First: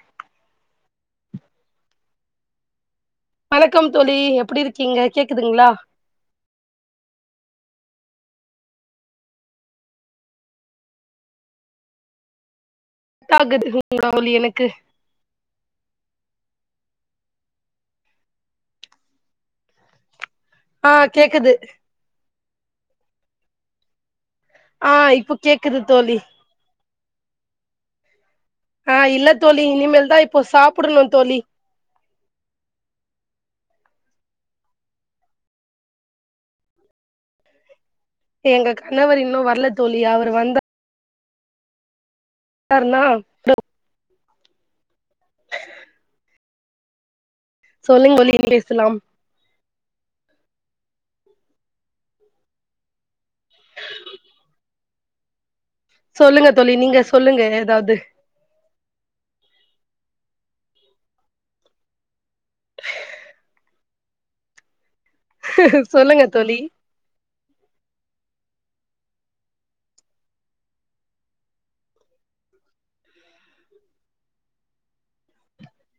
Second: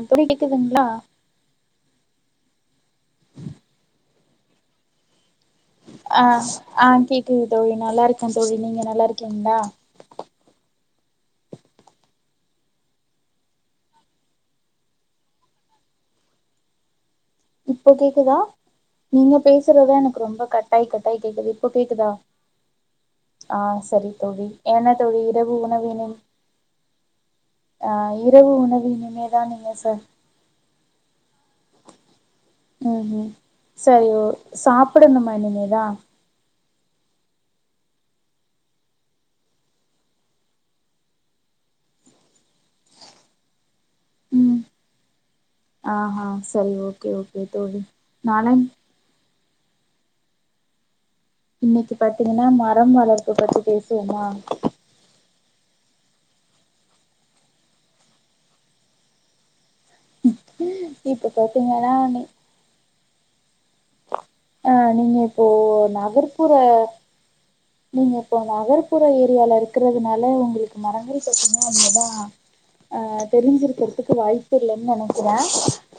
அப்படி கேக்குதுங்களா வணக்கம் தோலி எப்படி இருக்கீங்க கே ஆ ஆ கே ஒகேங் தோலி நல்லா இருக்கேன் தோலி நீங்க நல்லா இருக்கீங்களா [unintelligible] எனக்கு இப்ப கேக்குதா நீங்க பேசுறதான் எனக்கு ரொம்ப கட்டாய் கட்டாய் கேக்குது இப்போ கேக்குதா ஆ சரி தோலி ஆ என்ன தொலி இப்போ இரவு கேக்குது உணவு என்ன தோழி ஆ இரவு உணவு ஆ இல்ல இனிமேதா தோலி நீங்க ச இனிமேல் தான் இப்போ சாப்டடுனும் தோலி ம் உம் சரி ஓ சாப்டனுமா இனிமேதா எங்க கணவர் இன்னும் வரல தோலி அவர் வந்தா வந்தார்னா ஆ ஹா சரி ஓகே ஓகே தோழி சொல்லுங்க தோலி இனி நானு பேசலாம் இன்னிக்கு பாத்தீங்கன்னா மரம் வளர்ப்பு பத்தி பேசுவோமா சொல்லுங்க தொலி நீங்க சொல்லுங்க ஏதாவது இப்ப பாத்தீங்கன்னா நீ ஆ நீங்க இப்போ சொல்லுங்க நகர்ப்புற தோழி நீங்க இப்போ நகர்ப்புற ஏரியால இருக்கிறதுனால உங்களுக்கு மரங்கள் பத்தினா அங்க தான் அ தெரிஞ்சிருக்கிறதுக்கு வாய்ப்பு இல்லன்னு நெனைக்கிறேன்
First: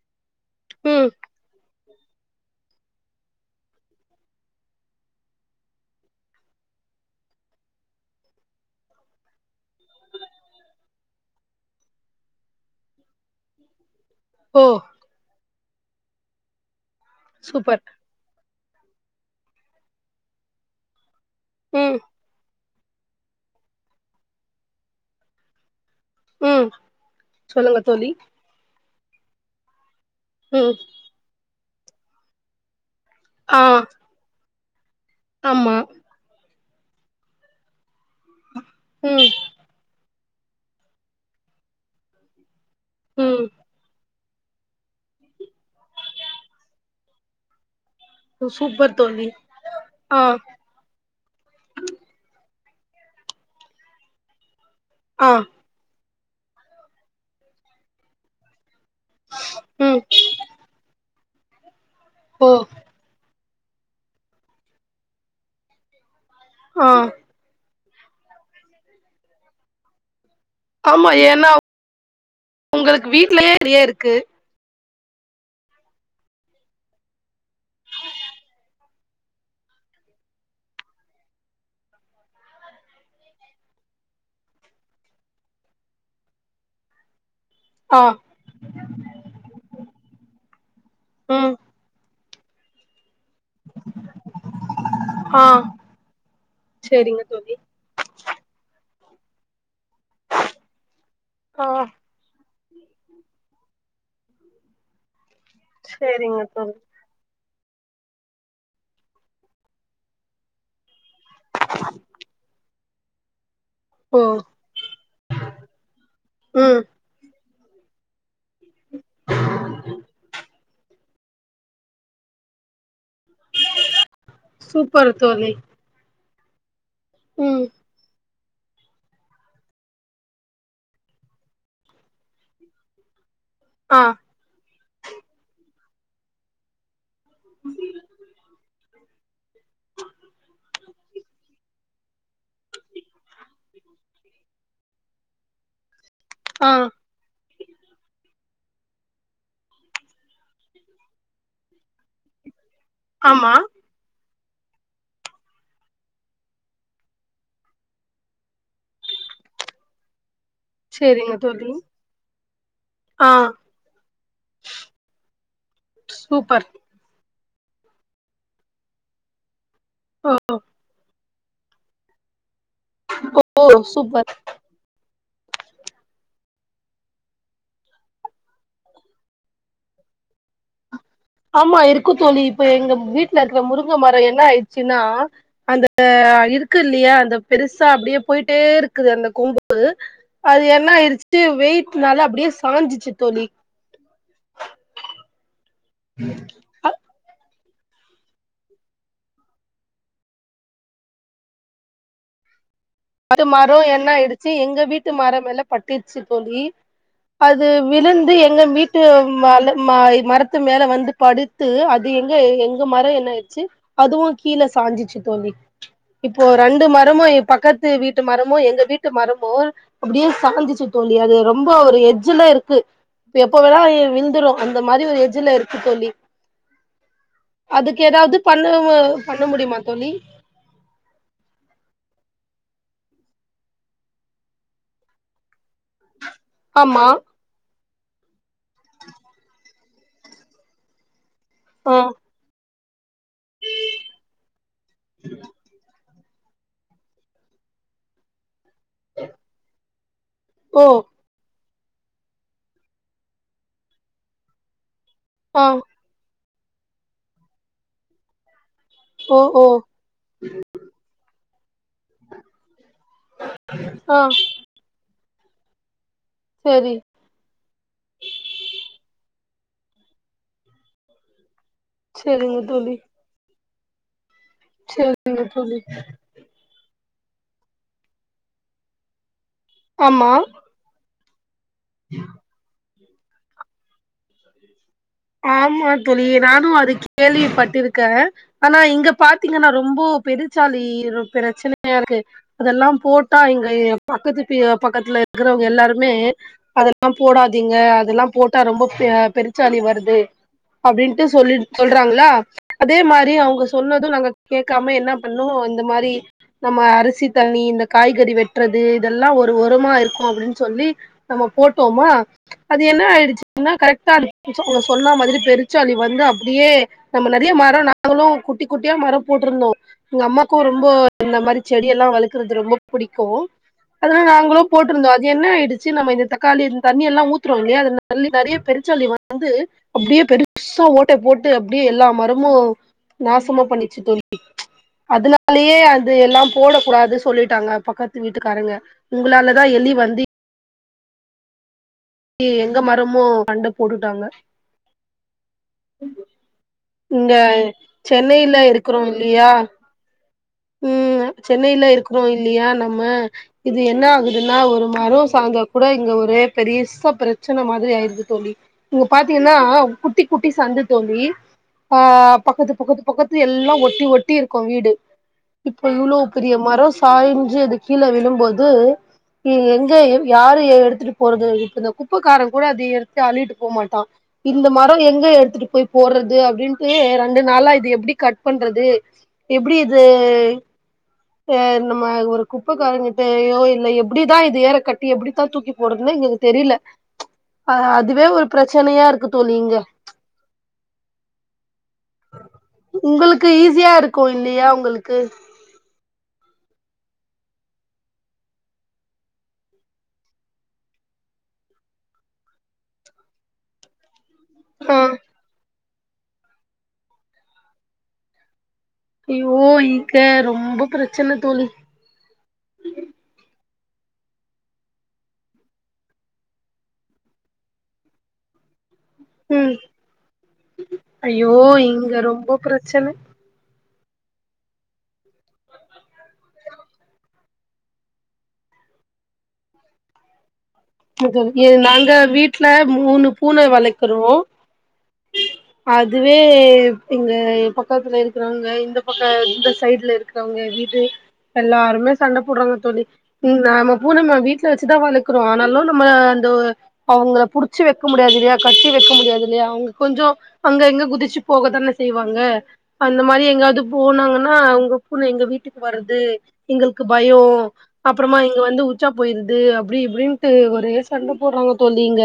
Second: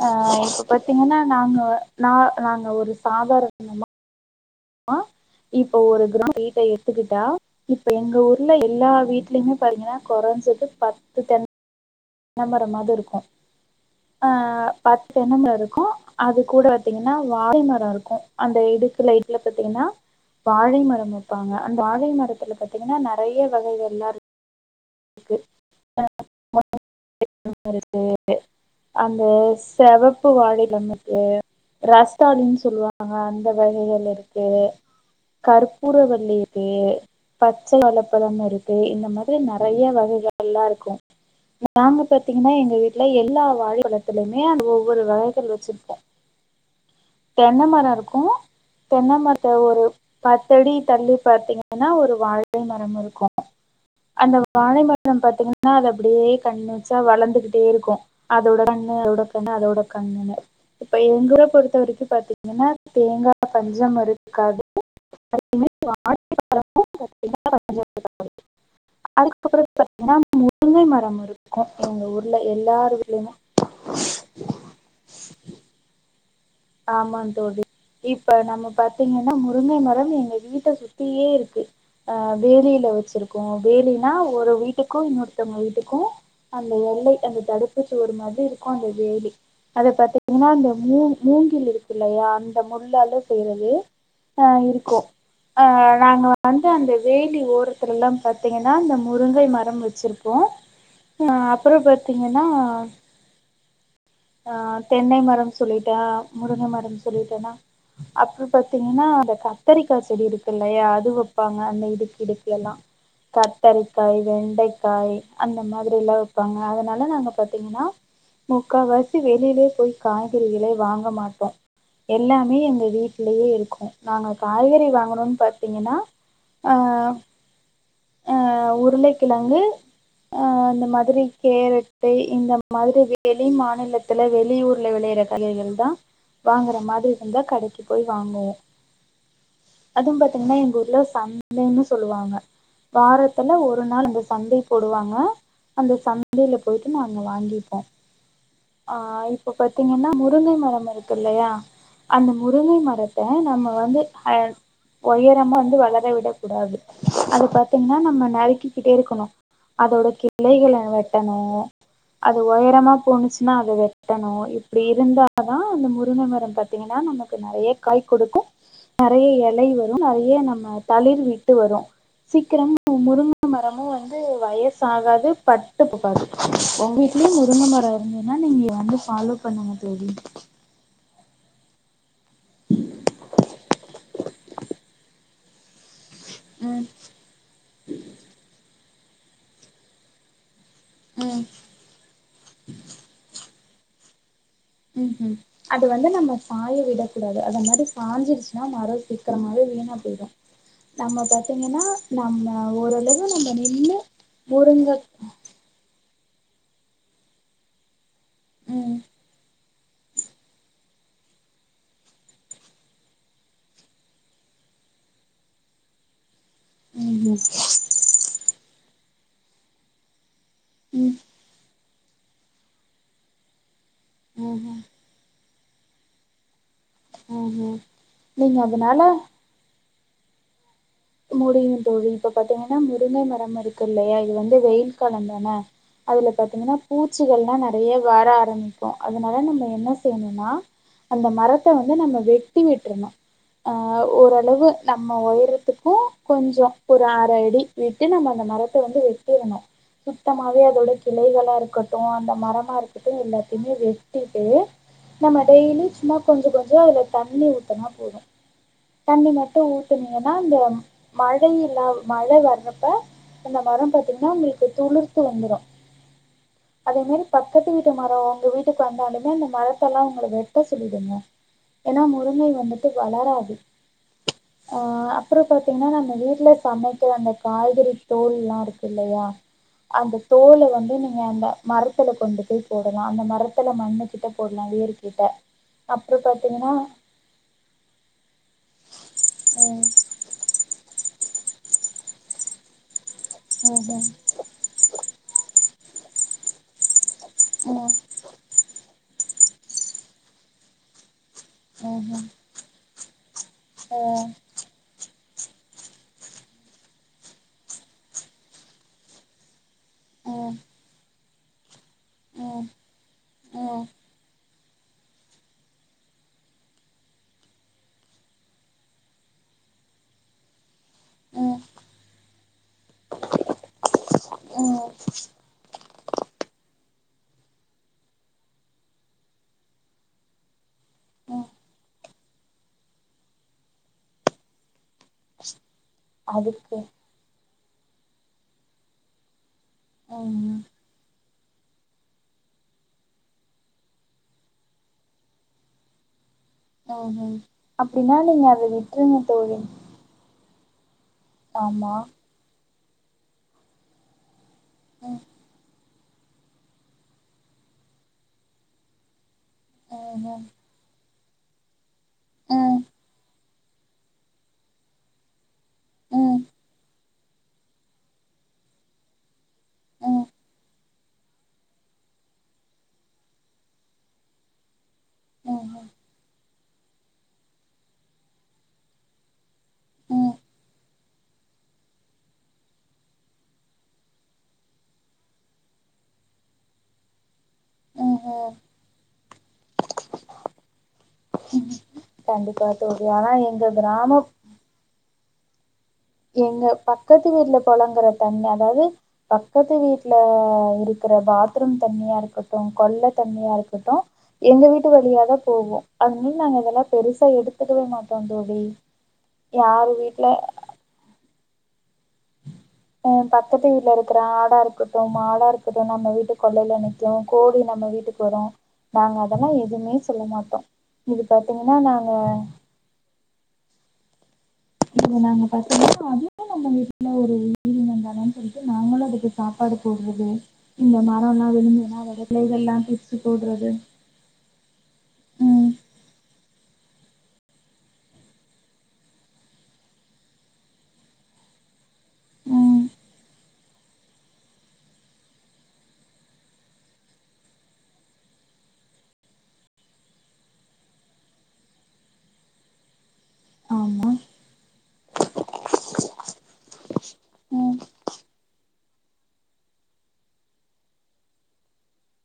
ஆ இப்ப ம் பாத்தீங்கன்னா நாங்க நா நாங்க ஒரு சாதாரண ஆமா அ இப்ப ஒரு கிரௌண்ட கீட்ட எடுத்துக்கிட்டா இப்ப எங்க எங்க ஊர்ல எல்லா வீட்டுலயுமே பாத்தீங்கன்னா கொறைஞ்சது பத்து தென்னமரோ பனமர மாது இருக்கும் ஓ பத்து தென்னமரம் இருக்கும் அது கூட பாத்தீங்கன்னா வார சூப்பர் மரம் இருக்கும் அந்த இக்கு பாத்தீங்கன்னா வாழை மரம் ங்க அந்த ம் வாழை மரத்து பத்தி பாத்தீங்கன்னா நெறைய வகைகள் எல்லாம் இரு இருக்கு ம் சொல்லுங்க இருக்கு தோழி அந்த செவ ப்பு ம் வாழிலந்துக்கு ராஸ்தா அலின்னு சொல்லுவாங்க அங்க ஆ ஜம்பது ஆறுவதுல இருக்கு ஆமா கற்பூர வள்ளி பச்ச கொள இப்தான் இருக்கு இந்த ம் மாரி ந வகைகள்ல்லாம் இருக்கும் நாங்க பாத்தீங்கன்னா எங்க வீட்டுல ம் எல்லா வாழ வ எத்துலயுமே ஒவ்வொரு வகைகள் வச்சிருபோம் தென்னை மரம் இருக்கும் க்கும் சூப்பர் தோழி தென்மத்த ஒரு ஆ பத்தடி தள்ளி பார்த்தீங்கன்னா ஒரு வாழ மரம் இருக்கும் அந்த வாழை மரம் ஆ பாரத்தீங்கன்னா அத அப்டியே கண்ண வச்சா வளர்ந்துகிட்டே இருக்கும் அதோட [inaudible] அதோடக்க ம் அதோடக்கு இப்ப எங்கள கொத்த வ இரு ஓ பாத்தீங்கன்னா தேங்கா பஞ்சம் வருரத்துக்காக ஆ [inaudible] முருங்க ஆமா மரம் ஏன்னா இருக்கும் அவங்க ஊர்ல எல்லாரு உங்களுக்கு வீட்யுமே வீட்லயே நெறைய இருக்கு ஆமா தோழ இப்ப நம்ம பாத்தீங்கன்னா முருங்கை மரம் எங்க வீட்டை சுத்தியே இருக்கு ஆ வேலியில வச்சிருக்கோம் வேலினா ஒரு வீட்டுக்கும் இன்னொருத்தவங்க வீட்டுக்கும் அந்த எல்லை அந்த தடுப்பு சோ ஆ ஒரு மாரி இருக்கும் அந்த வேலி அத பாத்தீங்கன்னா அந்த மூணு ம் மூங்கில் இருக்கு அந்த முள்ளு போறிறது இருக்கும் ஆ நாங்க வந்து அந்த சேரிங்க வேலி தோழி ஓரத்துல எல்லாம் பாத்தீங்கன்னா அந்த முருங்கை மரம் வச் வச்சிருப்போம் ஹ ஆ அப்பறம் பாத்தீங்கன்னா ஆ ஆஹ் தென்னை மரம் சொல்லிட்டேன் சேரிங்க முருங்க தோழி மரம் சொல்லிட்டேன்னா அப்பறம் பாத்தீங்கன்னா அ கத்திரிக்கா செடி இருக்குலையா அது ப்பாங்க அந்த இடுக்கு இடுக்க எல்லாம் [inaudible] கத்தரிக்காய் ஓ வெண்டக்காய் அந்த மாதிரிலாம் வப்பாங்க ம் அதனால நாங்க பாத்திங்ன்னா முக்காவாசி வெளிலலே போய் காய்கறிகலே வாங்க மாட்டோம் எல்லாமே எங்க வீட்ல யே இருக்கும் நாங்க காய்கறி வாங்கணும்ன்னு பாத்தீங்கன்னா உம் ஹ உருளைக்கிழங்கு இந்த மாதிரி கேரட்டு இந்த மாதிரி வெளி மாநிலத் ஆ இத்துல வெளியூர்ல வெளையிற கலைைலதான் வாங்குற மாதிரி வந்தா கடக்கு போய் வாங்குவோம் அதுவும் பாத்தீங்கன்னா எங்க ஊர்ல சந்தன்னு சொல்லுவாங்க வாரத்துல ஒரு நாள் அந்த சந்த போடுவாங்க அந்த சந்த வண்டில ஆ போயிட்டு நாங்க வாங்கி அ ஆ இப்ப பாத்தீங்கன்னா முருங்கை மரம் இருக்குல்லையா அந்த மு முருங்கை மரத்த ஆமா நம்ம வந்து ஓயரமா வந்து வளர விடக் கூடாது அது பாத்தீங்கன்னா நம்ம நறுக்கிக்கிட்டே இருக்கணும் அதோட இலைகள சேரிங்க வெட்டணும் தோழி அது ஒயரமா ஆ போணுச்சின்னா வெட்டணும் இப்டி இருந்தா தான் அந்த முருகன் மரம் சூப்பர் பாத்தீங்கன்னா நம்ம நெறைய காய் கொடுக்கும் நெறைய இலை வ நெறைய நம்ம தளிர்வி ட் வரும் சீக்கிரம் முருங்க ஓ மரமும் வந்து சூப்பர் வயசாகாது பட்டு போகாது உங்க வீட்லயும் முருங்க மரம் இருந் என்னா நீங்க வந்து ஃபாலோ பண்ணுங்க தோழி ஆமா இருக்கும தோழி இப்ப எங்க வீட்ல இருக்க முருங்க மரம் என்ன ஆயிடுச்சின்னா அந்த ஆ ம் இருக்குயில்லையா அந்த பெருசா அப்டியே போயிட்டேயிருக் குது அந்த கொம்பு [unintelligible] அது என்ன ஆயிடுச்சு ம் வெயிட்னால அப்டியே சாஞ்சிச்சு தோலி உம் ஹும் அது வந்து நம்ம சாய விடக்கூடாது அத மாரி சாஞ்சுடுச்சுன்னா மரோ சீக்குரமாவே வீணா போயிடோ நம்ம பாத்தீங்கன்னா நம்ம ஓரளவு பட்டு நம்ம மரோ நின்னு என்ன ஆயிடுச்சு எங்க முருங்க வீட்டு மரோ மேல பட்டு ச்சு தோலி அது விலுந்து எங்க ம் வீட்டு மல மரத்து மேல வந்து படுத்து அது எங்க எங்க மரோ என்ன ஆயிடுச்சு அதுவோ கீல சாஞ்சுச்சு தோலி இப்போ ரெண்டு மருமோ ம் பக்கத்து வீட்டு மரமோ எங்க வீட்டு மரமோ அப்டியே சாஞ்சிச்சு ம் ம் தோலி அது ரொம்ப ஒரு எஜ்ஜுலயிருக்கு எப்போல்லா விழுந்துடோ அந்த மாரி ஒரு எஜ்ஜுலயிருக்கு தோலி ம் ம் அதுக்கு எதாவது நீங்க பண்ணுமோ அதனால பண்ண முடியுமா தோலி முடியோ தோழி இப்ப பாத்தீங்கன்னா முருங்க மரம் இருக்குயில்லையா இது வந்து வெயில் காலோந்தான அதுல பாத்தீங்கன்னா ஆமா பூச்சிகள்லா நெறைய வர ஆரம் பிக்கோ அதனால நம்ம என்ன செய்யனோன்னா அந்த மரத்த ஆ வந்து நம்ம வெட்டி எடு துருனோ அஹ் ஓரளவு நம்ம ஒயரத்துக்கு கொஞ்சோ ஒரு அரவுடி விட்டு நம்ம அந்த மர த்த வந்து வெட்டிடணோ சுத்தமாவே ஓ அதோட கிளைகளாயிருக்க ட்டோ அந்த மரமாயிருக்கட்டோ எல்லாத்தையுமே வெட்டிட்டு நம்ம ஆ டெய்லி சும்மா கொஞ்சோ கொஞ்சோ அதுல தண்ணி ஊத்துனா போதோ தண்ணி ஓ மட்டோ ஓ ஊத்துனீங்கன்னா அந்த அகையில்லா மழ வர்றப்ப நம்ப மரோ ஆ பாத்தீங்கன்னா உங்களுக்கு துளிர் வந்துடோ செரி அதே மாரி பக்கத்து வீட்டு மரோ உங்க வீட்டுக்கு வந்தாலுமே அந்த மரத்தெல்லாம் உங்க வெட்ட சொல்லிடுங்க ஏன்னா முருங்கை செரிங்க வந்துட்டு தோழி வளராது ஆஹ் செரிங்க அப்புறம் ப தோழி நம்ம வீட்டுல சமைக்கிற அந்த காய்கறித் தோல் எல்லாம் இருக்கு இல்லையா அந்த ஆமா தோலை வந்து நீ என்ம்ப மரத்துல கொண்டு போய் போ நாம் அந்த மரத்துல மண்ணு கிட்ட போடலாம் இயற்க் ஆமா தோழி நானும் அது ஆமா கேள்விப்பட்டிருக்கேன் ஆனா இங்க பாத்தீங்கன்னா ம் ரொம்ப பெரு ச்சாலி பிரச்சனையா இருக்கு அதெல்லாம் போட்டு அக்கா இங்க ம் ம் பக்கத்து தெரு பக்கத்துல இருக்கறவங்க எல்லாரும ம்மே அதல தாம் போடாதீங்க ம் அதெல்லாம் போட்டா ரொம்ப பேர பெருச்சாளி வருது டினு அப்படின்டூ சொல்லி ம் சொல்றாங்களா அதே மாதிரி அவங்க சொன்னதும் நாங்க கேட்காம என்ன இன்னும் இந்த மாரி நம்ம அரிசி தண்ணி இந்த காய்கறி வெட்டுறது இதெல்லாம் ஒரு ஒர்க் தும்மா இருக்கும் ம் அப்டின்னு சொல்லி நம்ம போட் போட்டமா ம் ம் அது என்ன ஆயிடுச்சுன்னா ம் கரெக்டா இரு [unintelligible] சொன்ன மாதிரி பெருச்சாளி வந்து அப்படியே நம்ம நிறைய மரம் நாங்களும் குட்டி குட்டியா மரம் போட்டிருந்தோம் எங்க அம்மாக்கும் ஒரு ரொம்ப இந்த ம் மாதிரி செடிய எல்லாம் வளக்குறது ரொம்ப பிடிக்கும் அதெல்லாம் நாங்களும் ம் போட்டிருந்தோம் அது என்ன ஆயிடுச்சு நம்ம இந்த தக்காளி இரு தண்ணி எல்லாம் ஊத்துரும்வோம் இல்லையா அது தல்லி நிறைய பெருச்சாலி வந்து அப்படியே பெருசா ஓட்ட ம் போட்டு அப்படியே எல்லா மரமும் நாசமா பண்ணிச்சு தோழி அதுலயே அது எல்லாம் அதுக்கு போடக்க கூடாது சொல்லிட்டு ட்டாங்க பக்கத்து வீட்டுக்காரங்க உங்களால தா எலி வந்து ம் ம் எங்க மரமும் கண்டு போட்டுட்டாங்க ம் இங்க ம் அப்டின்னா நீங்க அத சென்னையில எடுக்கிறோம் விட்ருங்க இல்லையா தோழி ம் சென்னையில ஆமா இருக்கிறோம் இல்லையா நம்ம ஹ இது என்ன ஆகுது இதுனா ஒரு ம் மரம் சாஞ்சா கூட இங்க ஒரே பெரியச பிரச்சனை மாதிரி ஆயிருது தோழி இங்க பாார்த் பாத்தீன்னா குட்டி ம் குட்டி சந்து தோழி ஆ ம் பக்கத்து ம் பக்கத்து பக்கத்து எல்லா ஒட்டி ஒட்டி இருக்கும் வீடு இப்போ இவ்ளோ ம் பெரிய மர சாய்ச்சு அது கீழே விழும்போது எங்க ம் யாரு எடுத்துட்டு போறது இப்ப குப்பைக்காரன் கூட அதது எடுத்து அழிட்டு போகமாட்டான் இந்த மாரி எங்க எடுத்துட்டு ம் போய் போடுறது அப்படின்னு ஏ ரெண்டு நாளா இது எப்டி கட் பண்றது எப்டி இது ம் [inaudible] நம்ம ஒரு குப்பைக்காரங்கிட்டயோ இல்ல எப்டிதான் இது ஏற கட்டி எப்டித்தான் தூக்கி போடுறதுன்ன எங்களுக்கு தெரியல ம் அதுவே ஒரு ம் பிரச்சனையா இருக்கு தொலிங்க கண்டிப்பா தோழி ஆனா உங்களுக்கு எங்க ஈஸியா கிராமம் இருக்கும் இல்லயா உங்களுக்கு க்கு எங்க பக்கத்து வீட்டுல பெழங்குற தண்ணி அதாவது பக்கத்து வீட்டுல இருக்கிற பாத்ரூம் தண்ணியா இருக்கட்டும் கொள்ளதண்ணியா இருக்கட்டும் எங்க வீட்டு ஆ வழியாதான் போவோம் அப்டின்னு நாங்க இதெல்லாம் பெருசா எடுத்துக்கவே மாட்டோம் தோழி ஐயோ யாரு இங்க ரொம்ப பிர ச்சின்ன தோலி ஆ பத்த பக்கத்து வீல இருக்கிற ஆடா இருக்கட்டும் மாடா இருக்கட்டும் நம்ம வீட்டு கொள்ளையில நிற்கும் கோழி நம்ம வீட்டுக்கு வரும் நாங்க அதெல்லாம் ம் எதுவுமே சொல்ல மாட்டோம் இது ஐயோ பாத்தீங்கன்னா நாங்க இங்க ரொம்ப பிரச்சன இ நாங்க பத்தங்கா அதுவும் நம்ம வீட்டுல ஒரு உயிரினதானே சொல்லிச்சட்டு நாங்களும் அதுக்கு சாப்பாடு போடுறது இந்த மரம்லா விழுந்ததுன்னா நாங்க அதோட வீட்டுல கிளைகள்லா பிச்சு மூணு பூனை போடுறது வளக்கிறோம் ம் அதுவே இங்க பக்கத்துல இருக்கிறவங்க இந்த பக்க இந்த சைடுல இருக்கிறவங்க வீடு எல்லாருமே சண்ட போடுறாங்க ம் தோழி நம்ம பூனைம்ம வீட்டுல வச்சுதான் வளர்க்கிறோம் ஆனாலும் நம்ம அந்த அவங்களை புடிச்சு வைக்க முடியாது இல்லையா கட்டி வைக்க முடியாது இல்லையா அவங்க கொஞ்சம் அங்க எங்க குதிச்சு போக தானே செய்வாங்க அந்த மாரி எங்காவது ஆமா போனாங்கன்னா அவங்க பூன எங்க வீட்டுக்கு வருர்து எங்களுக்கு பயயோம் ம் அப்பறமா இங்க வந்து உச்சா போயிருது அப்டி இப்டின்னு ஒரே சண்டை போடுறாங்க தோல்லிங்க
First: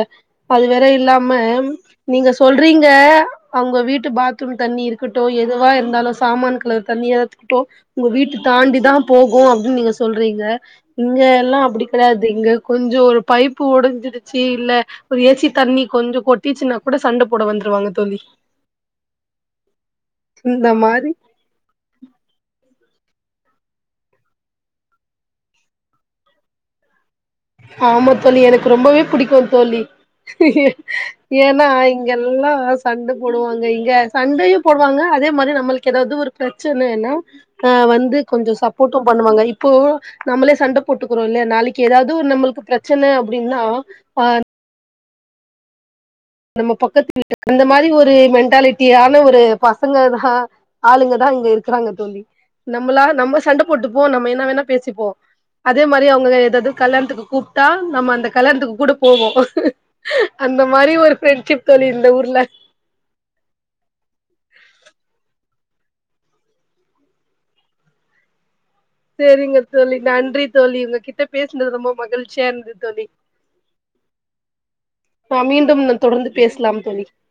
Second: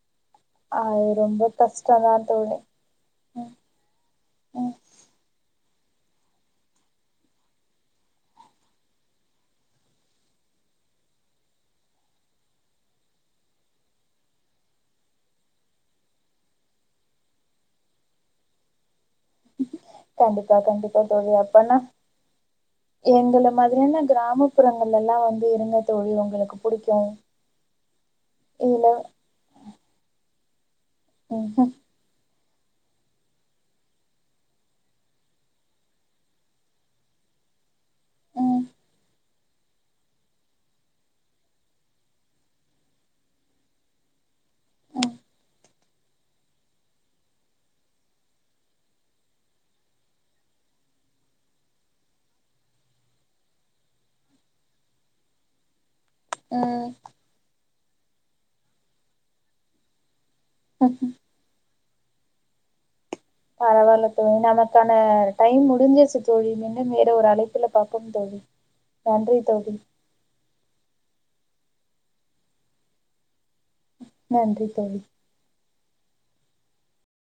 அது வேற இல்லாம ரொம்ப கஷ்டந்தா நீங்க தோழி சொல்றீங்க ம் அவங்க வீட்டு பாத்ரூம் ம் தண்ணி இருக்கட்டும் எதுவா இருந்தாலும் சாமான கழுவுற தண்ணி எதத்துக்கிட்டோ உங்க வீட்டு தாண்டி தான் போகும் அப்டின்னு நீங்க சொல்றீங்க இங்க எல்லாம் அப்டி கெடையாது இங்க கொஞ்சம் கொஞ்சம் ஒரு பைப்பு உடைஞ்சிடுச்சு இல்ல ஒரு ஏச்சி தண்ணி கொஞ்சம் கொட்டிச்சுன்னா கூட சண்ட போட வந்துருவாங்க தோலி கண்டிப்பா கண்டிப்பா தோழியா அப்னா எங்களை மாரியான கிராமப்புறங்கள்ல எல்லாம் வந்து இருங்க தொழில் உங்களுக்கு புடிக்கும் ஆமா தோல்லி எனக்கு ரொம்பவே பிடிக்கும் தோல்லி [inaudible] ம் ஏன்னா ம் இங்கெல்லாம் சண்ட போடுவாங்க இங்க சண்டயும் போடுவாங்க அதே மாரி நம்மளுக்கு எதாவது ஒரு பிரச்சனனா வந்து கொஞ்சம் ம் சப்போர்ட்டும் பண்ணுவாங்க இப்போ நம்மளே சண்ட போட்டுக்கிறோ இல்லய நாளைக்கு எதாவது எதோ ஒரு நம்மளுக்கு பிரச்சனை அப்டின்னா ஆ ம் நம்ம பக்கத்து வீட்டுக்கு அந்த மாரி ஒரு மென்டாலிட்டியான ஒரு பசங்க தா ஆளுங்கதான் இங்க இருக்கிறாங்க தோழி நம்மளா நம்ம சண்ட போட்டுப்போம் நம்ம என்ன வேணா பேசிப்போம் அதே மா அதே மாரி அவங்க எதாவது ம் கல்யாணத்துக்கு கூப் ஆம் நம்ம அந்த கல்யாணத்துக்கு கூட போவோம் அந்த மாரி ம் ஒரு ஃப்ரெண்ட்ஷிப் இந்த ஊர்ல பரவால்ல தோழி நமக்கான டைம் முடிஞ்சிருச்சு தோழி இன்னும் வேற ஒரு அழைப்புல பாப்போம் தோழி செரிங்க தோழி நன்றி தோழி உங்க கிட்ட பேசுனது ரொம்ப மகிழ்ச்சியா இருந்தது தோழி நன்றி தோழி ஆ மீண்டும் நம் தொடர்ந்து பேசலாம் தோழி